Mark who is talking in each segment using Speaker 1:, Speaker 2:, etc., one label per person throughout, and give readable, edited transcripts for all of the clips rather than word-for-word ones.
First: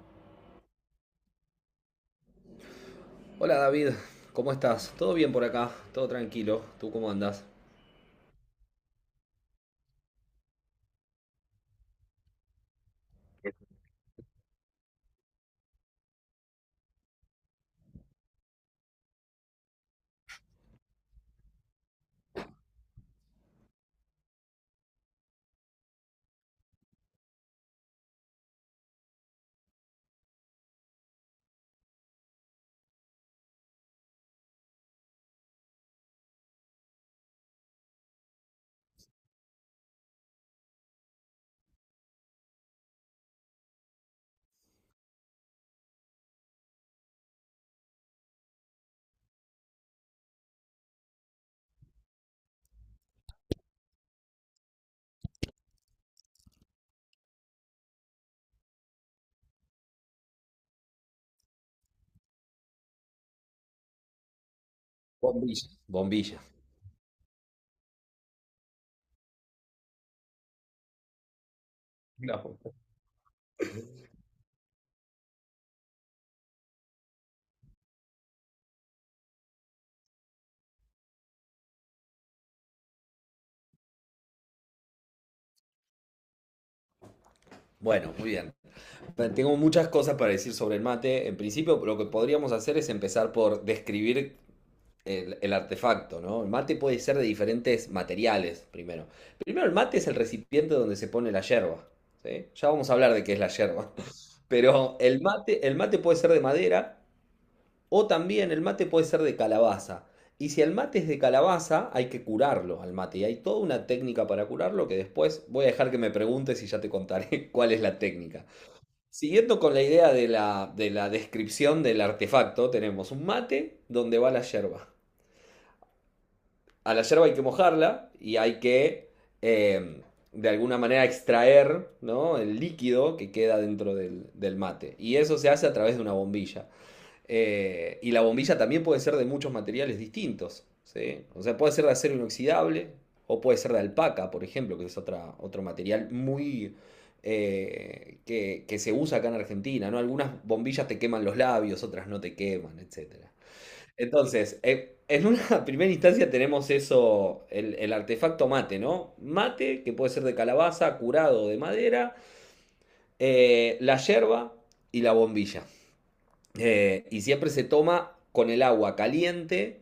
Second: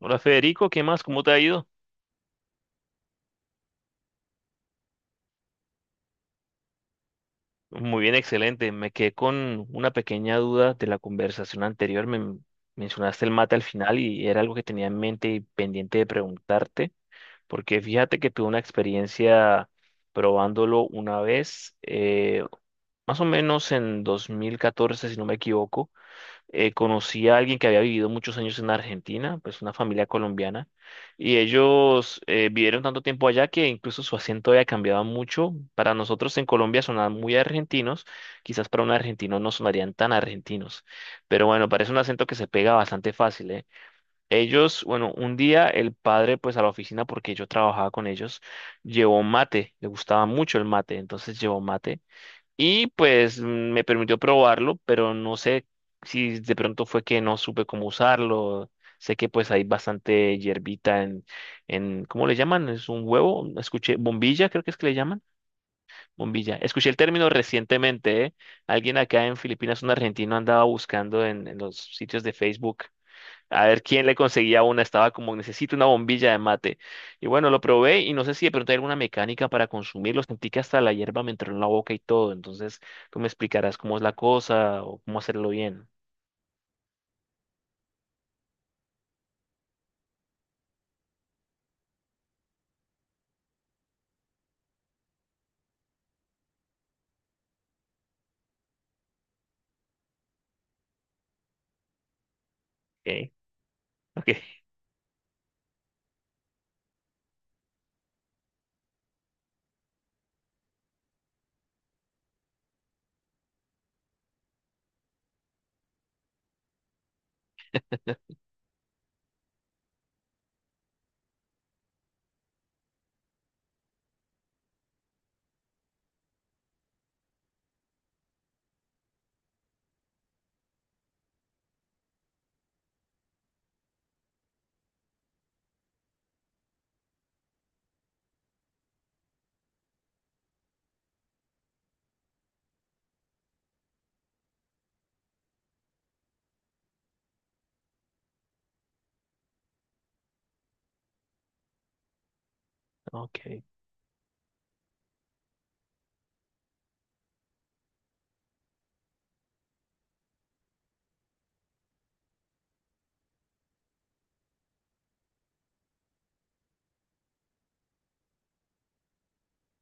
Speaker 1: Hola Federico, ¿qué más? ¿Cómo te ha ido?
Speaker 2: Hola David, ¿cómo estás? ¿Todo bien por acá? ¿Todo tranquilo? ¿Tú cómo andas?
Speaker 1: Muy bien, excelente. Me quedé con una pequeña duda de la conversación anterior. Me mencionaste el mate al final y era algo que tenía en mente y pendiente de preguntarte, porque fíjate que tuve una experiencia probándolo una vez, más o menos en 2014, si no me equivoco. Conocí a alguien que había vivido muchos años en Argentina, pues una familia colombiana, y ellos vivieron tanto tiempo allá que incluso su acento había cambiado mucho. Para nosotros en Colombia sonaban muy argentinos, quizás para un argentino no sonarían tan argentinos, pero bueno, parece un acento que se pega bastante fácil, ¿eh? Ellos, bueno, un día el padre, pues a la oficina, porque yo trabajaba con ellos, llevó mate, le gustaba mucho el mate, entonces llevó mate. Y pues me permitió probarlo, pero no sé si de pronto fue que no supe cómo usarlo. Sé que pues hay bastante hierbita en, ¿cómo le llaman? Es un huevo, escuché, bombilla, creo que es que le llaman,
Speaker 2: Bombilla. Bombilla.
Speaker 1: bombilla. Escuché el término recientemente, ¿eh? Alguien acá en Filipinas, un argentino, andaba buscando en los sitios de
Speaker 2: Claro.
Speaker 1: Facebook a ver quién le conseguía una. Estaba como, necesito una bombilla de mate. Y bueno, lo probé y no sé si de pronto hay alguna mecánica para consumirlo. Sentí que hasta la hierba me entró en la boca y todo. Entonces, tú me explicarás cómo es la cosa o cómo hacerlo bien.
Speaker 2: Bueno, muy bien. Tengo muchas cosas para decir sobre el mate. En principio, lo que podríamos hacer es empezar por describir el artefacto, ¿no? El mate puede ser de diferentes materiales, primero. Primero, el mate es el recipiente donde se pone la yerba, ¿sí? Ya vamos a hablar de
Speaker 1: Ok,
Speaker 2: qué es la yerba. Pero el mate puede ser de madera. O también el mate puede ser de calabaza. Y si el mate es de calabaza, hay que curarlo al mate. Y hay toda una técnica para curarlo que después voy a dejar que me preguntes y ya te contaré cuál es la técnica. Siguiendo con la idea de la descripción del artefacto, tenemos un mate donde va la yerba. A la yerba hay que mojarla y hay que eh, de alguna manera extraer, ¿no?, el líquido que queda dentro del mate. Y eso se hace a través de una bombilla. Y la bombilla también puede ser de muchos materiales distintos, ¿sí? O sea, puede ser de acero inoxidable o puede ser de alpaca, por ejemplo, que es otra, otro material muy que se usa acá en Argentina, ¿no? Algunas bombillas te queman los labios, otras no te queman, etcétera.
Speaker 1: ok, ok.
Speaker 2: Entonces, en una primera instancia tenemos eso, el artefacto mate, ¿no? Mate, que puede ser de calabaza, curado o de madera, la yerba y la bombilla. Y siempre se toma con el agua caliente,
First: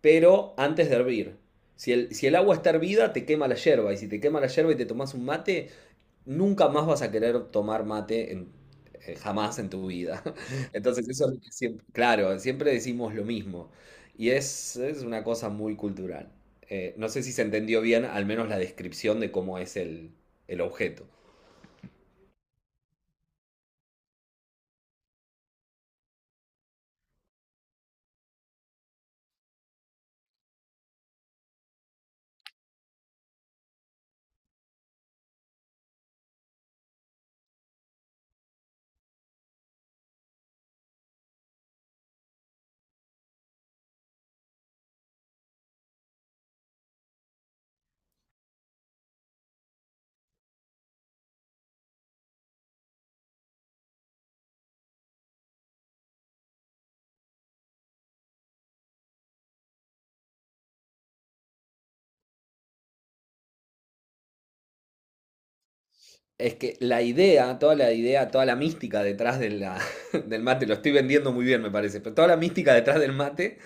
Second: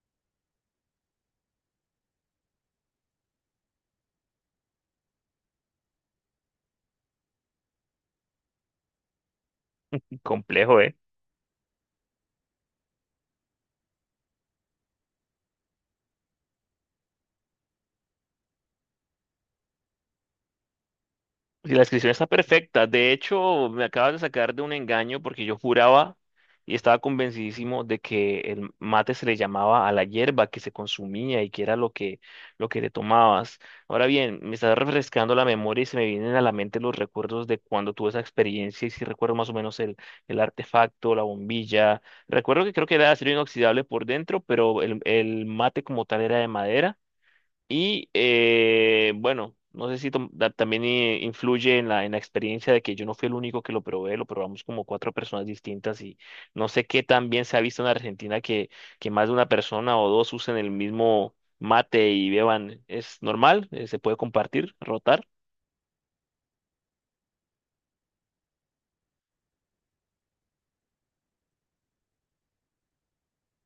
Speaker 2: pero antes de hervir. Si el agua está hervida, te quema la yerba. Y si te quema la yerba y te tomas un mate, nunca más vas a querer tomar jamás en tu vida.
Speaker 1: Complejo, ¿eh?
Speaker 2: Entonces, eso es lo que siempre, claro, siempre decimos lo mismo. Y es una cosa muy cultural. No sé si se entendió bien, al menos la descripción de cómo es el objeto.
Speaker 1: Si la descripción está perfecta. De hecho, me acabas de sacar de un engaño porque yo juraba y estaba convencidísimo de que el mate se le llamaba a la hierba que se consumía y que era lo que le tomabas. Ahora bien, me está refrescando la memoria y se me vienen a la mente los recuerdos de cuando tuve esa experiencia y sí recuerdo más o menos el artefacto, la bombilla. Recuerdo que creo que era de acero inoxidable por dentro, pero el mate como tal era de madera. Y bueno, no sé si también influye en la experiencia de que yo no fui el único que lo probé, lo probamos como cuatro personas distintas y no sé qué tan bien se ha visto en Argentina que más de una persona o dos usen el mismo mate y beban. ¿Es normal? ¿Se puede compartir, rotar?
Speaker 2: Es que la idea, toda la idea, toda la mística detrás de del mate, lo estoy vendiendo muy bien me parece, pero toda la mística detrás del mate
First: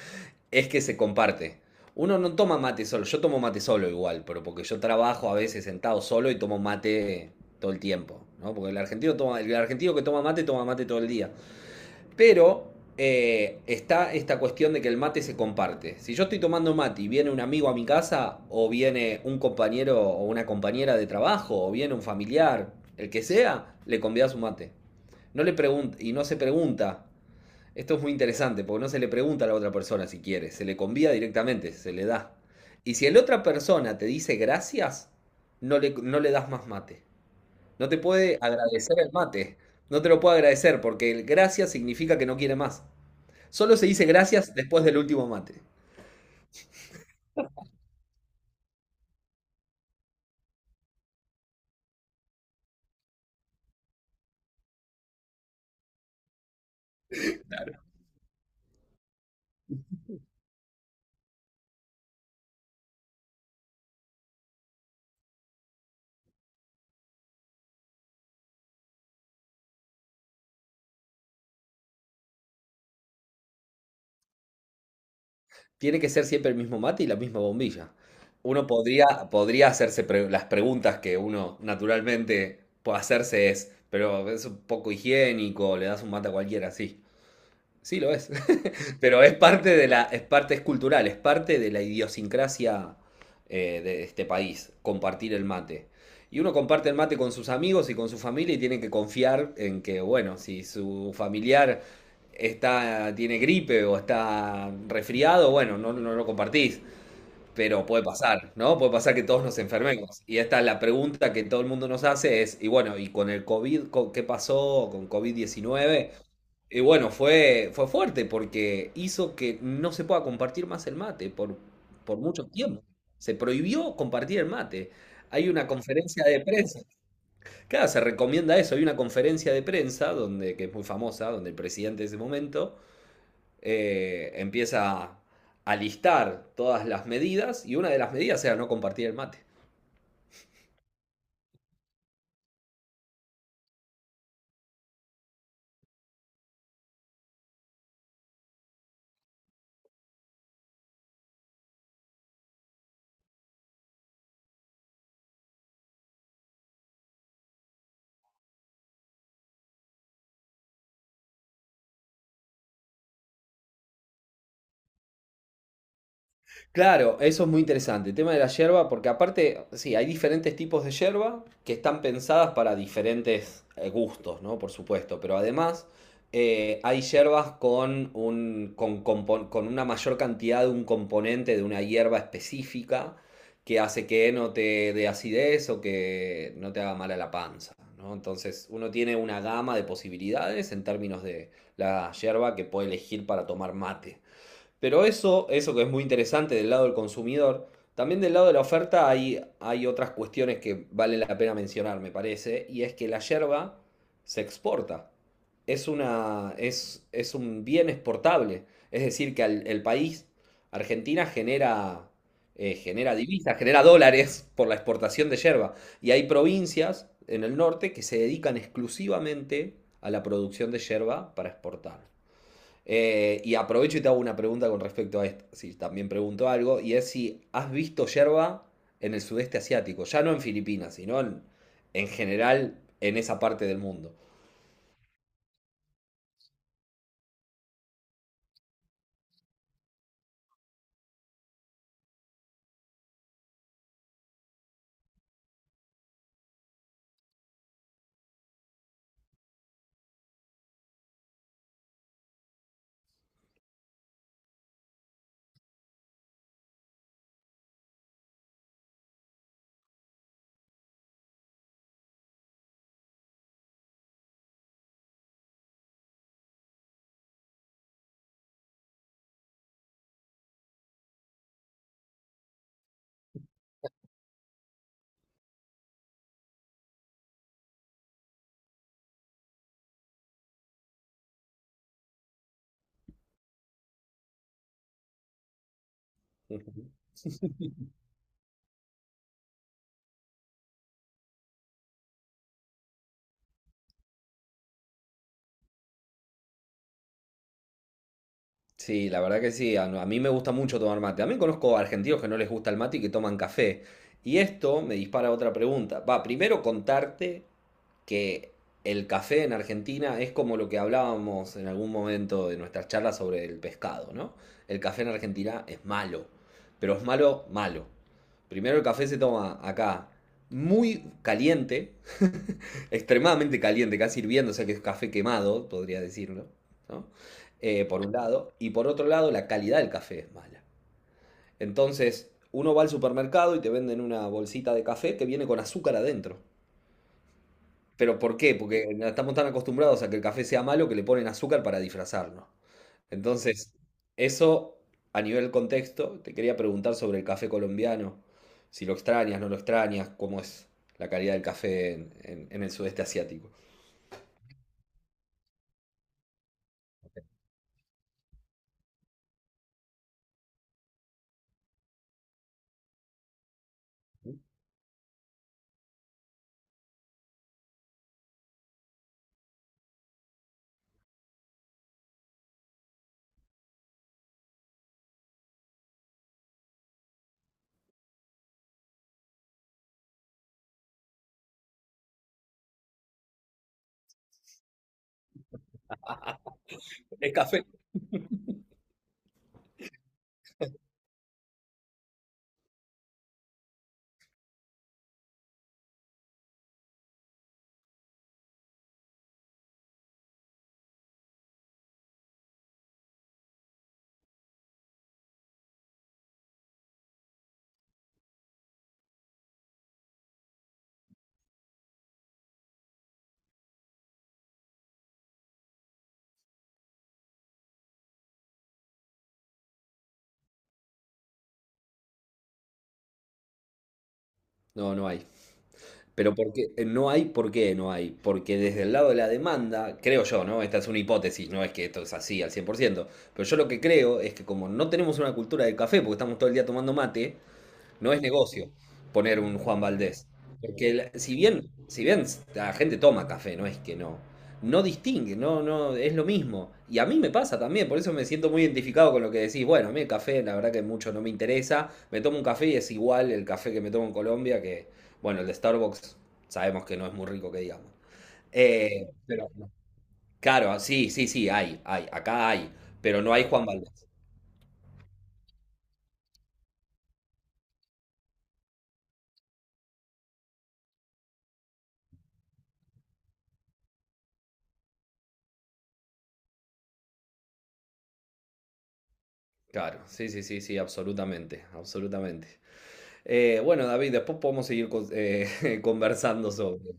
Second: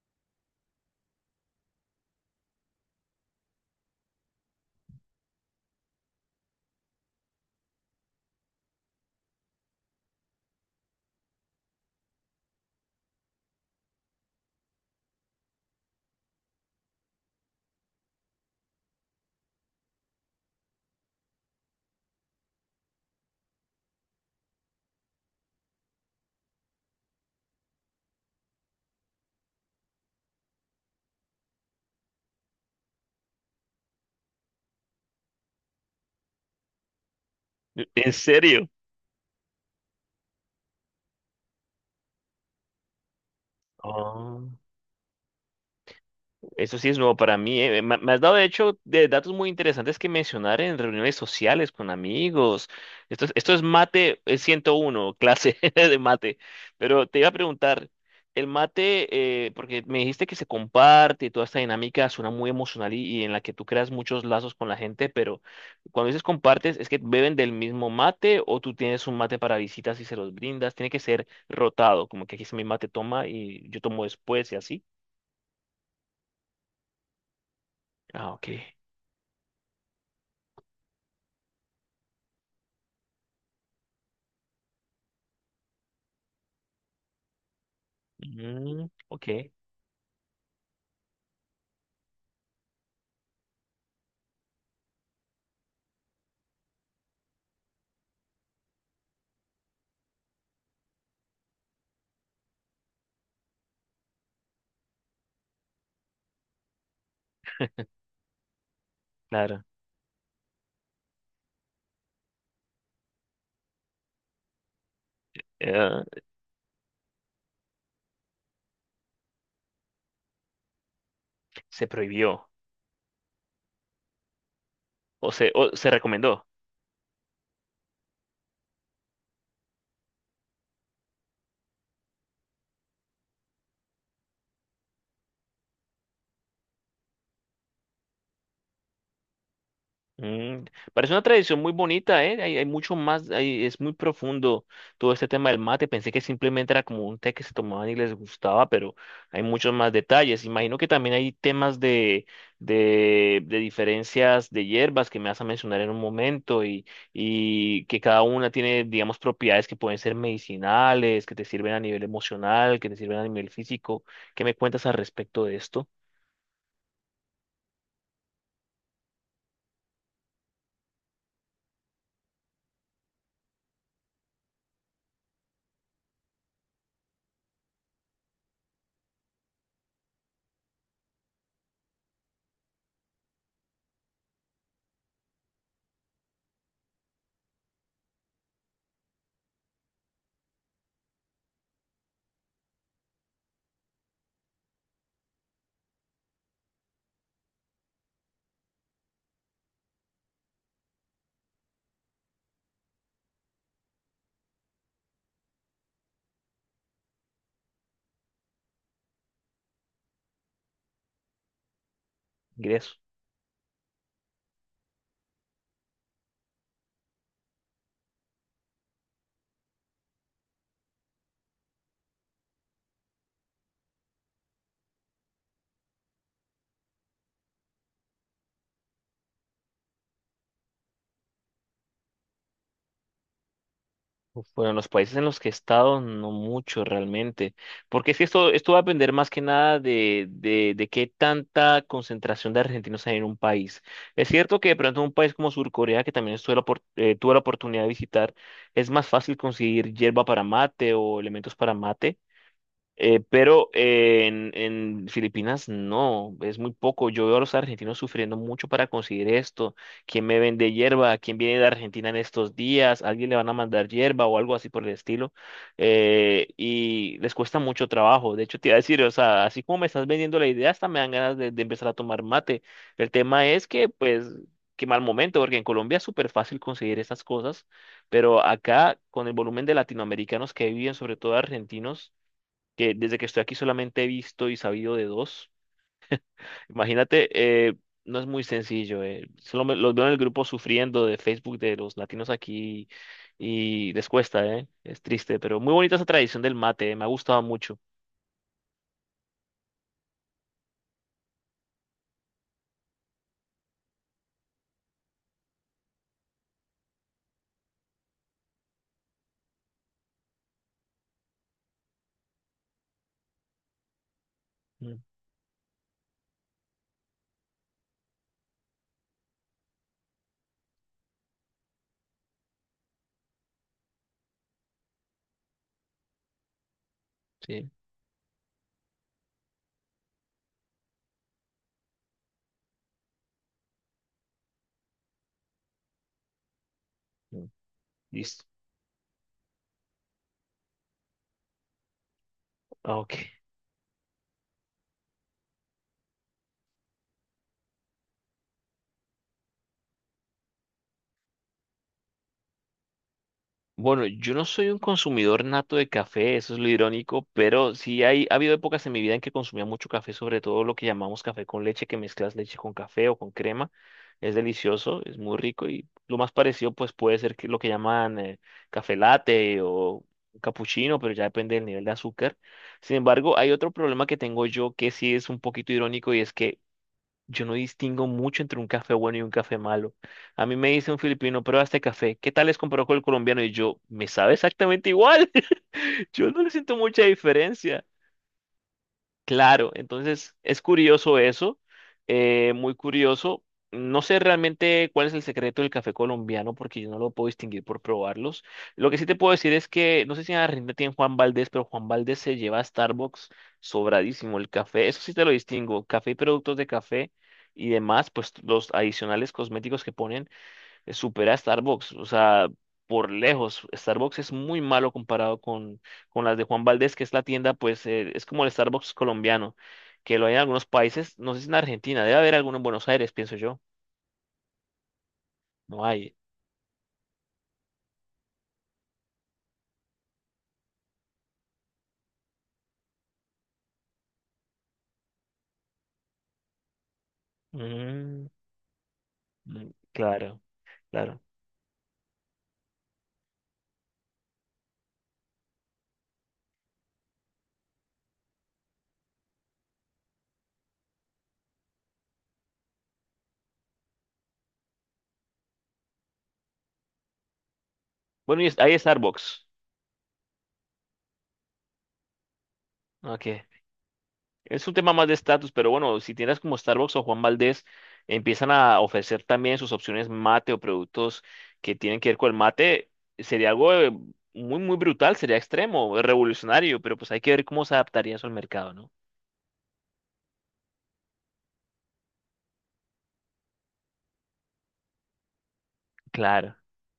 Speaker 2: es que se comparte. Uno no toma mate solo, yo tomo mate solo igual, pero porque yo trabajo a veces sentado solo y tomo mate todo el tiempo, ¿no? Porque el argentino toma, el argentino que toma mate todo el día. Pero está esta cuestión de que el mate se comparte. Si yo estoy tomando mate y viene un amigo a mi casa, o viene un compañero o una compañera de trabajo, o viene un familiar, el que sea, le convidas un mate. No le pregunta y no se pregunta. Esto es muy interesante, porque no se le pregunta a la otra persona si quiere, se le convida directamente, se le da. Y si la otra persona te dice gracias, no le das más mate. No te
Speaker 1: ¿En
Speaker 2: puede
Speaker 1: serio?
Speaker 2: agradecer el mate. No te lo puede agradecer porque el gracias significa que no quiere más. Solo se dice
Speaker 1: Oh.
Speaker 2: gracias después del último mate.
Speaker 1: Eso sí es nuevo para mí. Eh. Me has dado, de hecho, de datos muy interesantes que mencionar en reuniones sociales con amigos. Esto es mate, 101 clase de mate. Pero te iba a preguntar, el mate, porque me dijiste que se comparte y toda esta dinámica suena muy emocional y en la que tú creas muchos lazos con la gente, pero cuando dices compartes, ¿es que beben del mismo mate o tú tienes un mate para visitas y se los brindas? Tiene que ser rotado, como que aquí es mi mate, toma y yo tomo después y así.
Speaker 2: Tiene que ser siempre el mismo mate y la misma bombilla.
Speaker 1: Ah, ok.
Speaker 2: Uno podría, podría las preguntas que uno naturalmente puede hacerse es, pero es un poco higiénico, le das un mate a cualquiera, sí. Sí lo es.
Speaker 1: Mm,
Speaker 2: Pero
Speaker 1: ok,
Speaker 2: es parte de la, es parte es cultural, es parte de la idiosincrasia de este país, compartir el mate. Y uno comparte el mate con sus amigos y con su familia y tiene que confiar en que, bueno, si su familiar está, tiene gripe o está resfriado, bueno, no, no lo compartís. Pero puede pasar, ¿no? Puede pasar que todos nos
Speaker 1: claro.
Speaker 2: enfermemos. Y esta es la pregunta que todo el mundo nos hace es, y bueno, ¿y con el qué pasó con covid
Speaker 1: Eh,
Speaker 2: diecinueve Y bueno, fue, fue fuerte porque hizo que no se pueda compartir más el mate
Speaker 1: se
Speaker 2: por mucho
Speaker 1: prohibió
Speaker 2: tiempo. Se prohibió compartir el mate. Hay una
Speaker 1: o se
Speaker 2: conferencia de
Speaker 1: recomendó.
Speaker 2: prensa. Claro, se recomienda eso. Hay una conferencia de prensa donde, que es muy famosa, donde el presidente de ese momento empieza a listar todas las medidas y una de las medidas era no compartir el mate.
Speaker 1: Mm, parece una tradición muy bonita, ¿eh? Hay mucho más, hay- es muy profundo todo este tema del mate. Pensé que simplemente era como un té que se tomaban y les gustaba, pero hay muchos más detalles. Imagino que también hay temas de diferencias de hierbas que me vas a mencionar en un momento y que cada una tiene, digamos, propiedades que pueden ser medicinales, que te sirven a nivel emocional, que te sirven a nivel físico. ¿Qué me cuentas al respecto de esto?
Speaker 2: Claro, eso es muy interesante. El tema de la yerba, porque aparte, sí, hay diferentes tipos de yerba que están pensadas para diferentes gustos, ¿no? Por supuesto. Pero además, hay yerbas con con una mayor cantidad de un componente de una hierba específica que hace que no te dé acidez o que no te haga mal a la panza, ¿no? Entonces, uno tiene una gama de posibilidades en términos de la yerba que puede elegir para tomar mate. Pero eso que es muy interesante del lado del consumidor, también del lado de la oferta hay, hay otras cuestiones que vale la pena mencionar, me parece, y es que la yerba se exporta. Es, una, es un bien exportable. Es decir, que el país, Argentina, genera,
Speaker 1: ¿Ingreso?
Speaker 2: genera divisas, genera dólares por la exportación de yerba. Y hay provincias en el norte que se dedican exclusivamente a la producción de yerba para exportar. Y aprovecho y te hago una pregunta con respecto a esto, si también pregunto algo, y es si has visto yerba en el sudeste asiático, ya no en Filipinas, sino en general en esa parte del mundo.
Speaker 1: Uf, bueno, en los países en los que he estado, no mucho realmente, porque es que esto va a depender más que nada de qué tanta concentración de argentinos hay en un país. Es cierto que de pronto un país como Surcorea, que también estuve tuve la oportunidad de visitar, es más fácil conseguir yerba para mate o elementos para mate, pero en Filipinas no, es muy poco. Yo veo a los argentinos sufriendo mucho para conseguir esto. ¿Quién me vende hierba? ¿Quién viene de Argentina en estos días? ¿Alguien le van a mandar hierba o algo así por el estilo? Y les cuesta mucho trabajo. De hecho, te iba a decir, o sea, así como me estás vendiendo la idea, hasta me dan ganas de empezar a tomar mate. El tema es que, pues, qué mal momento, porque en Colombia es súper fácil conseguir estas cosas, pero acá, con el volumen de latinoamericanos que viven, sobre todo argentinos, que desde que estoy aquí solamente he visto y sabido de dos. Imagínate, eh, no es muy sencillo. Solo los veo en el grupo sufriendo de Facebook de los latinos aquí y les cuesta, ¿eh? Es triste, pero muy bonita esa tradición del mate, eh. Me ha gustado mucho.
Speaker 2: Sí, la verdad que sí. A mí me gusta mucho tomar mate. También conozco argentinos que no les gusta el mate y que toman café. Y esto me dispara otra pregunta. Va, primero contarte que el café en Argentina es como lo que hablábamos en algún momento de nuestras charlas sobre el pescado, ¿no? El
Speaker 1: Mm.
Speaker 2: café en Argentina es malo, pero es malo, malo. Primero el café se toma acá muy caliente, extremadamente caliente, casi hirviendo, o sea que es café quemado, podría decirlo, ¿no?
Speaker 1: Sí.
Speaker 2: Por un lado, y por otro lado, la calidad del café es mala. Entonces, uno va al supermercado y te venden una bolsita de café que viene con azúcar adentro.
Speaker 1: Mm.
Speaker 2: ¿Pero por
Speaker 1: Listo.
Speaker 2: qué? Porque no estamos tan acostumbrados a que el café sea malo que le ponen azúcar para disfrazarlo.
Speaker 1: Ah, ok.
Speaker 2: Entonces, eso a nivel contexto, te quería preguntar sobre el café colombiano, si lo extrañas, no lo extrañas, cómo es la calidad del café en el sudeste asiático.
Speaker 1: Bueno, yo no soy un consumidor nato de café, eso es lo irónico, pero sí hay, ha habido épocas en mi vida en que consumía mucho café, sobre todo lo que llamamos café con leche, que mezclas leche con café o con crema. Es delicioso, es muy rico y lo más parecido pues puede ser que lo que llaman, café latte o capuchino, pero ya depende del nivel de azúcar. Sin embargo, hay otro problema que tengo yo que sí es un poquito irónico y es que yo no distingo mucho entre un café bueno y un café malo. A mí me dice un filipino, prueba este café. ¿Qué tal es comparado con el colombiano? Y yo, me sabe exactamente igual. Yo no le siento mucha
Speaker 2: ¿Es café?
Speaker 1: diferencia. Claro, entonces es curioso eso, muy curioso. No sé realmente cuál es el secreto del café colombiano porque yo no lo puedo distinguir por probarlos. Lo que sí te puedo decir es que no sé si en Argentina tienen Juan Valdés, pero Juan Valdés se lleva a Starbucks sobradísimo el café. Eso sí te lo distingo. Café y productos de café y demás, pues los adicionales cosméticos que ponen supera a Starbucks, o sea, por lejos, Starbucks es muy malo comparado con las de Juan Valdez, que es la tienda, pues es como el Starbucks colombiano, que lo hay en algunos países, no sé si en Argentina, debe haber alguno en Buenos Aires, pienso yo,
Speaker 2: No, no hay.
Speaker 1: no hay.
Speaker 2: Pero porque no hay, ¿por qué no hay? Porque desde el lado de la demanda, creo yo, ¿no? Esta es una hipótesis, no es que esto es así al 100%. Pero yo lo que creo es que como no tenemos una cultura del café, porque estamos todo el día tomando mate, no es
Speaker 1: Mm,
Speaker 2: negocio poner un
Speaker 1: mm,
Speaker 2: Juan Valdés.
Speaker 1: claro,
Speaker 2: Porque
Speaker 1: claro.
Speaker 2: si bien, si bien la gente toma café, no es que no. No distingue, no, no, es lo mismo. Y a mí me pasa también, por eso me siento muy identificado con lo que decís. Bueno, a mí el café, la verdad que mucho no me interesa. Me tomo un café y es igual el café que me tomo en Colombia, que, bueno, el de Starbucks sabemos que no es muy rico que digamos.
Speaker 1: Bueno, y es- hay Starbucks,
Speaker 2: Pero, claro, sí, sí, sí, hay, acá hay, pero
Speaker 1: ok.
Speaker 2: no hay Juan Valdez.
Speaker 1: Es un tema más de estatus, pero bueno, si tienes como Starbucks o Juan Valdez, empiezan a ofrecer también sus opciones mate o productos que tienen que ver con el mate, sería algo, muy, muy brutal, sería extremo, revolucionario, pero pues hay que ver cómo se adaptaría eso al mercado, ¿no?
Speaker 2: Claro, sí, sí, sí, sí, absolutamente, absolutamente. Bueno, David, después podemos seguir conversando
Speaker 1: Claro.
Speaker 2: sobre,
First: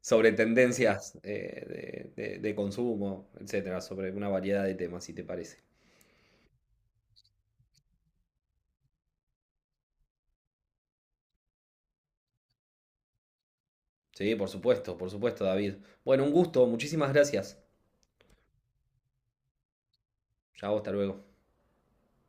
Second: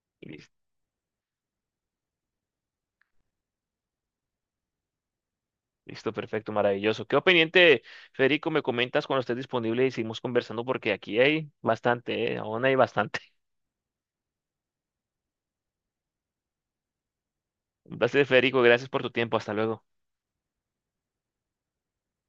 Speaker 2: sobre
Speaker 1: Listo,
Speaker 2: tendencias de, de consumo, etcétera, sobre una variedad de temas, si te parece.
Speaker 1: listo, perfecto, maravilloso. Quedo pendiente, Federico, me comentas cuando estés disponible y seguimos conversando porque aquí hay bastante, ¿eh? Aún hay bastante.
Speaker 2: Sí, por supuesto, David. Bueno, un gusto, muchísimas gracias.
Speaker 1: Un placer, Federico, gracias por tu tiempo, hasta luego.
Speaker 2: Chao, hasta luego.